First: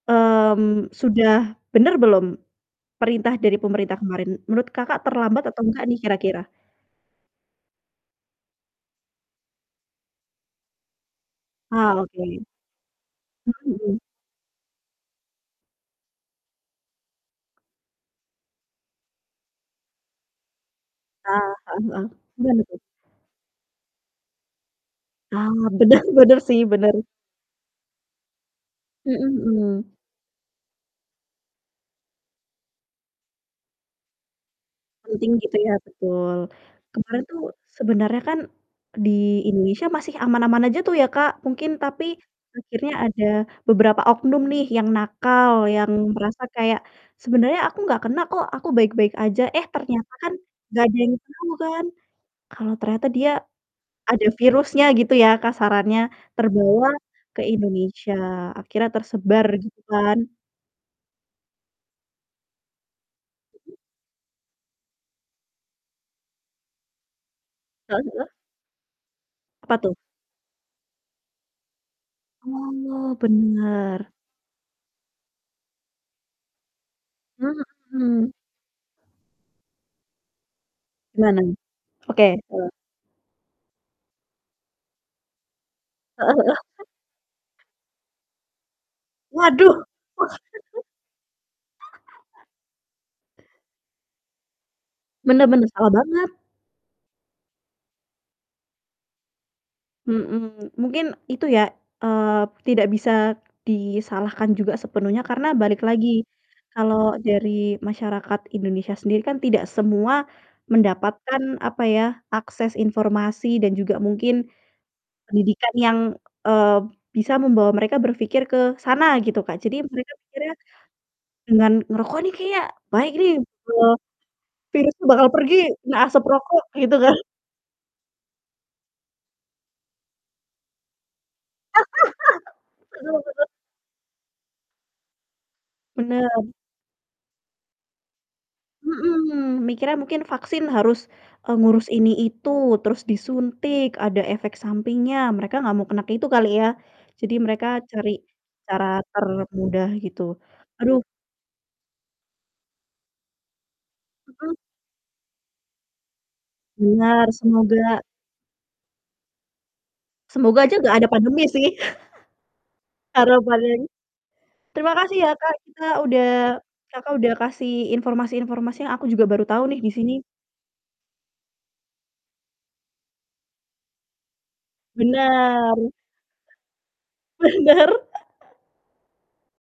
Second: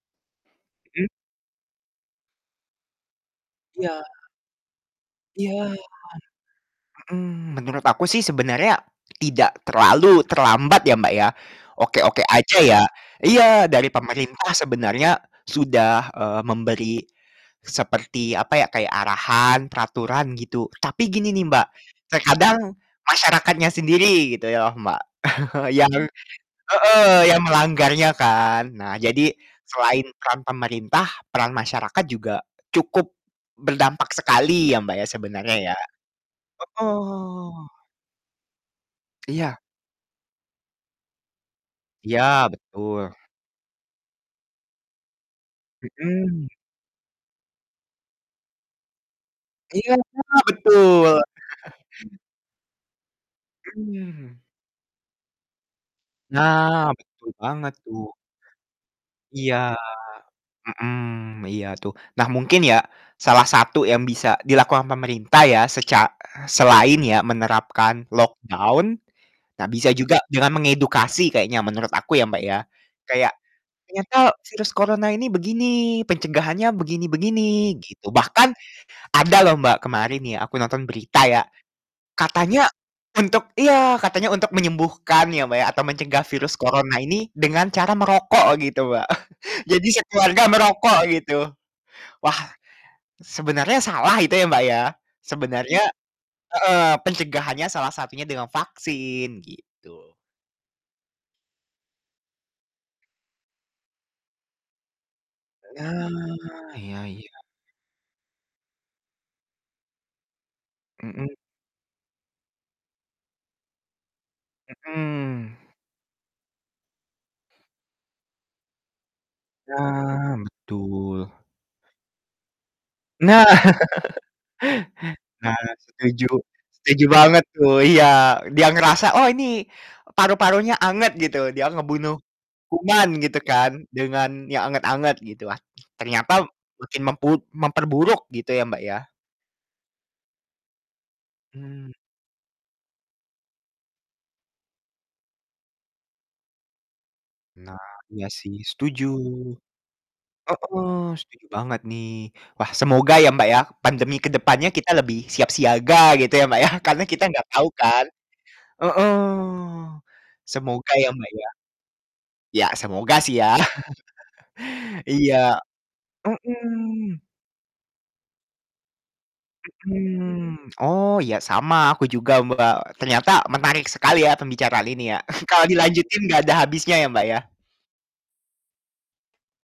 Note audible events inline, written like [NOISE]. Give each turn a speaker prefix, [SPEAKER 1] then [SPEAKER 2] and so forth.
[SPEAKER 1] Mmm,
[SPEAKER 2] Mhm.
[SPEAKER 1] sudah benar belum perintah dari pemerintah
[SPEAKER 2] Iya.
[SPEAKER 1] kemarin? Menurut Kakak terlambat atau
[SPEAKER 2] Iya.
[SPEAKER 1] enggak nih kira-kira?
[SPEAKER 2] Mhm. Menurut aku sih sebenarnya tidak terlalu terlambat ya, Mbak, ya,
[SPEAKER 1] Ah,
[SPEAKER 2] oke-oke
[SPEAKER 1] oke.
[SPEAKER 2] aja ya
[SPEAKER 1] Mmm,
[SPEAKER 2] iya dari
[SPEAKER 1] mhm.
[SPEAKER 2] pemerintah sebenarnya sudah, eee, memberi seperti, apa ya, kayak arahan, peraturan gitu, tapi gini nih,
[SPEAKER 1] Ah,
[SPEAKER 2] Mbak,
[SPEAKER 1] heeh heeh, iya
[SPEAKER 2] terkadang
[SPEAKER 1] betul.
[SPEAKER 2] masyarakatnya sendiri gitu ya, Mbak,
[SPEAKER 1] Ah,
[SPEAKER 2] [CHUCKLES] yang
[SPEAKER 1] bener bener sih bener.
[SPEAKER 2] heeh, yang melanggarnya kan. Nah
[SPEAKER 1] Mhm
[SPEAKER 2] jadi
[SPEAKER 1] mhm.
[SPEAKER 2] selain peran pemerintah peran masyarakat juga cukup berdampak sekali ya, Mbak, ya
[SPEAKER 1] Penting gitu
[SPEAKER 2] sebenarnya
[SPEAKER 1] ya,
[SPEAKER 2] ya.
[SPEAKER 1] betul. Kemarin tuh
[SPEAKER 2] Heeh.
[SPEAKER 1] sebenarnya kan di
[SPEAKER 2] Iya.
[SPEAKER 1] Indonesia masih aman-aman aja tuh ya, Kak, mungkin, tapi
[SPEAKER 2] Iya
[SPEAKER 1] akhirnya
[SPEAKER 2] betul.
[SPEAKER 1] ada beberapa oknum nih yang nakal, yang merasa
[SPEAKER 2] Mhm.
[SPEAKER 1] kayak, "Sebenarnya aku enggak kena kok. Aku baik-baik aja." Eh,
[SPEAKER 2] Iya,
[SPEAKER 1] ternyata kan
[SPEAKER 2] heeh,
[SPEAKER 1] enggak ada
[SPEAKER 2] betul.
[SPEAKER 1] yang tau
[SPEAKER 2] [CHUCKLES]
[SPEAKER 1] kan. Kalau ternyata dia ada
[SPEAKER 2] Hmm.
[SPEAKER 1] virusnya gitu ya kasarannya
[SPEAKER 2] Nah
[SPEAKER 1] terbawa
[SPEAKER 2] betul
[SPEAKER 1] ke
[SPEAKER 2] banget tuh.
[SPEAKER 1] Indonesia, akhirnya tersebar
[SPEAKER 2] Iya.
[SPEAKER 1] gitu kan.
[SPEAKER 2] Mhm. Iya tuh. Nah mungkin ya salah satu yang bisa dilakukan pemerintah ya seca eh, selain ya
[SPEAKER 1] Heeh
[SPEAKER 2] menerapkan
[SPEAKER 1] heeh.
[SPEAKER 2] lock down, nah
[SPEAKER 1] Apa
[SPEAKER 2] bisa
[SPEAKER 1] tuh?
[SPEAKER 2] juga dengan mengedukasi kayaknya menurut aku ya, Mbak, ya.
[SPEAKER 1] Oh,
[SPEAKER 2] Kayak,
[SPEAKER 1] benar.
[SPEAKER 2] "Ternyata virus corona ini begini, pencegahannya begini -begini." Gitu
[SPEAKER 1] Mhm.
[SPEAKER 2] bahkan ada loh, Mbak, kemarin ya aku nonton berita
[SPEAKER 1] Gimana
[SPEAKER 2] ya,
[SPEAKER 1] nih? Oke,
[SPEAKER 2] katanya
[SPEAKER 1] heeh.
[SPEAKER 2] untuk iya, katanya untuk menyembuhkan ya, Mbak, ya atau mencegah
[SPEAKER 1] Heeh
[SPEAKER 2] virus
[SPEAKER 1] heeh.
[SPEAKER 2] corona ini dengan cara merokok gitu, Mbak. [CHUCKLES]
[SPEAKER 1] Waduh,
[SPEAKER 2] Jadi
[SPEAKER 1] wah.
[SPEAKER 2] sekeluarga merokok gitu. Wah,
[SPEAKER 1] [CHUCKLES]
[SPEAKER 2] sebenarnya salah itu ya, Mbak, ya,
[SPEAKER 1] Bener bener.
[SPEAKER 2] sebenarnya
[SPEAKER 1] Salah banget.
[SPEAKER 2] heeh, pencegahannya salah satunya dengan vaksin gitu.
[SPEAKER 1] Mhm. Mungkin itu ya, eee, tidak bisa disalahkan juga sepenuhnya karena balik,
[SPEAKER 2] Iya
[SPEAKER 1] lagi kalau
[SPEAKER 2] iya iya.
[SPEAKER 1] dari masyarakat Indonesia sendiri kan tidak semua
[SPEAKER 2] Mhm.
[SPEAKER 1] mendapatkan, apa ya, akses informasi dan juga mungkin
[SPEAKER 2] Mhm.
[SPEAKER 1] pendidikan yang, eee, bisa membawa mereka berfikir ke sana gitu, Kak. Jadi mereka
[SPEAKER 2] Nah
[SPEAKER 1] pikirnya,
[SPEAKER 2] betul.
[SPEAKER 1] "Dengan ngerokok nih kayaknya baik nih,
[SPEAKER 2] Nah.
[SPEAKER 1] eee,
[SPEAKER 2] [CHUCKLES]
[SPEAKER 1] virus tuh bakal pergi,
[SPEAKER 2] Nah
[SPEAKER 1] kena asap
[SPEAKER 2] setuju.
[SPEAKER 1] rokok." Gitu
[SPEAKER 2] Setuju
[SPEAKER 1] kan.
[SPEAKER 2] banget tuh. Iya, e dia ngerasa, "Oh ini paru-parunya anget," gitu, "dia ngebunuh
[SPEAKER 1] [LAUGHS]
[SPEAKER 2] kuman,"
[SPEAKER 1] Aduh
[SPEAKER 2] gitu
[SPEAKER 1] benar.
[SPEAKER 2] kan dengan yang anget-anget gitu, wah, ternyata
[SPEAKER 1] Benar.
[SPEAKER 2] makin memput memperburuk gitu ya, Mbak, ya.
[SPEAKER 1] Mhm. Mikirnya mungkin vaksin harus, eee, ngurus
[SPEAKER 2] Mmm.
[SPEAKER 1] ini itu, terus disuntik, ada efek sampingnya, mereka enggak mau kena ke itu kali ya, jadi mereka
[SPEAKER 2] Nah
[SPEAKER 1] cari
[SPEAKER 2] iya sih,
[SPEAKER 1] cara
[SPEAKER 2] setuju.
[SPEAKER 1] termudah gitu.
[SPEAKER 2] Heeh,
[SPEAKER 1] Aduh.
[SPEAKER 2] setuju banget nih. Wah, semoga ya, Mbak, ya pandemi ke
[SPEAKER 1] Mhm.
[SPEAKER 2] depannya kita lebih siap siaga gitu ya, Mbak, yah karena kita
[SPEAKER 1] Benar
[SPEAKER 2] ga tau
[SPEAKER 1] semoga
[SPEAKER 2] kan. Heeh.
[SPEAKER 1] Semoga aja
[SPEAKER 2] Semoga
[SPEAKER 1] enggak ada
[SPEAKER 2] ya, Mbak,
[SPEAKER 1] pandemi
[SPEAKER 2] ya.
[SPEAKER 1] sih
[SPEAKER 2] Iya
[SPEAKER 1] [CHUCKLES]
[SPEAKER 2] semoga sih ya.
[SPEAKER 1] harapannya. Terima
[SPEAKER 2] [CHUCKLES]
[SPEAKER 1] kasih ya,
[SPEAKER 2] Iya.
[SPEAKER 1] Kak, kita udah Kakak
[SPEAKER 2] Mhm.
[SPEAKER 1] udah kasih informasi-informasi yang aku juga baru tahu nih di sini.
[SPEAKER 2] Mhm, oh, iya sama aku juga, Mbak, ternyata menarik sekali ya pembicaraan ini ya. [CHUCKLES] Kalau
[SPEAKER 1] Benar.
[SPEAKER 2] dilanjutin enggak ada habisnya ya, Mbak, ya.
[SPEAKER 1] Benar. [CHUCKLES]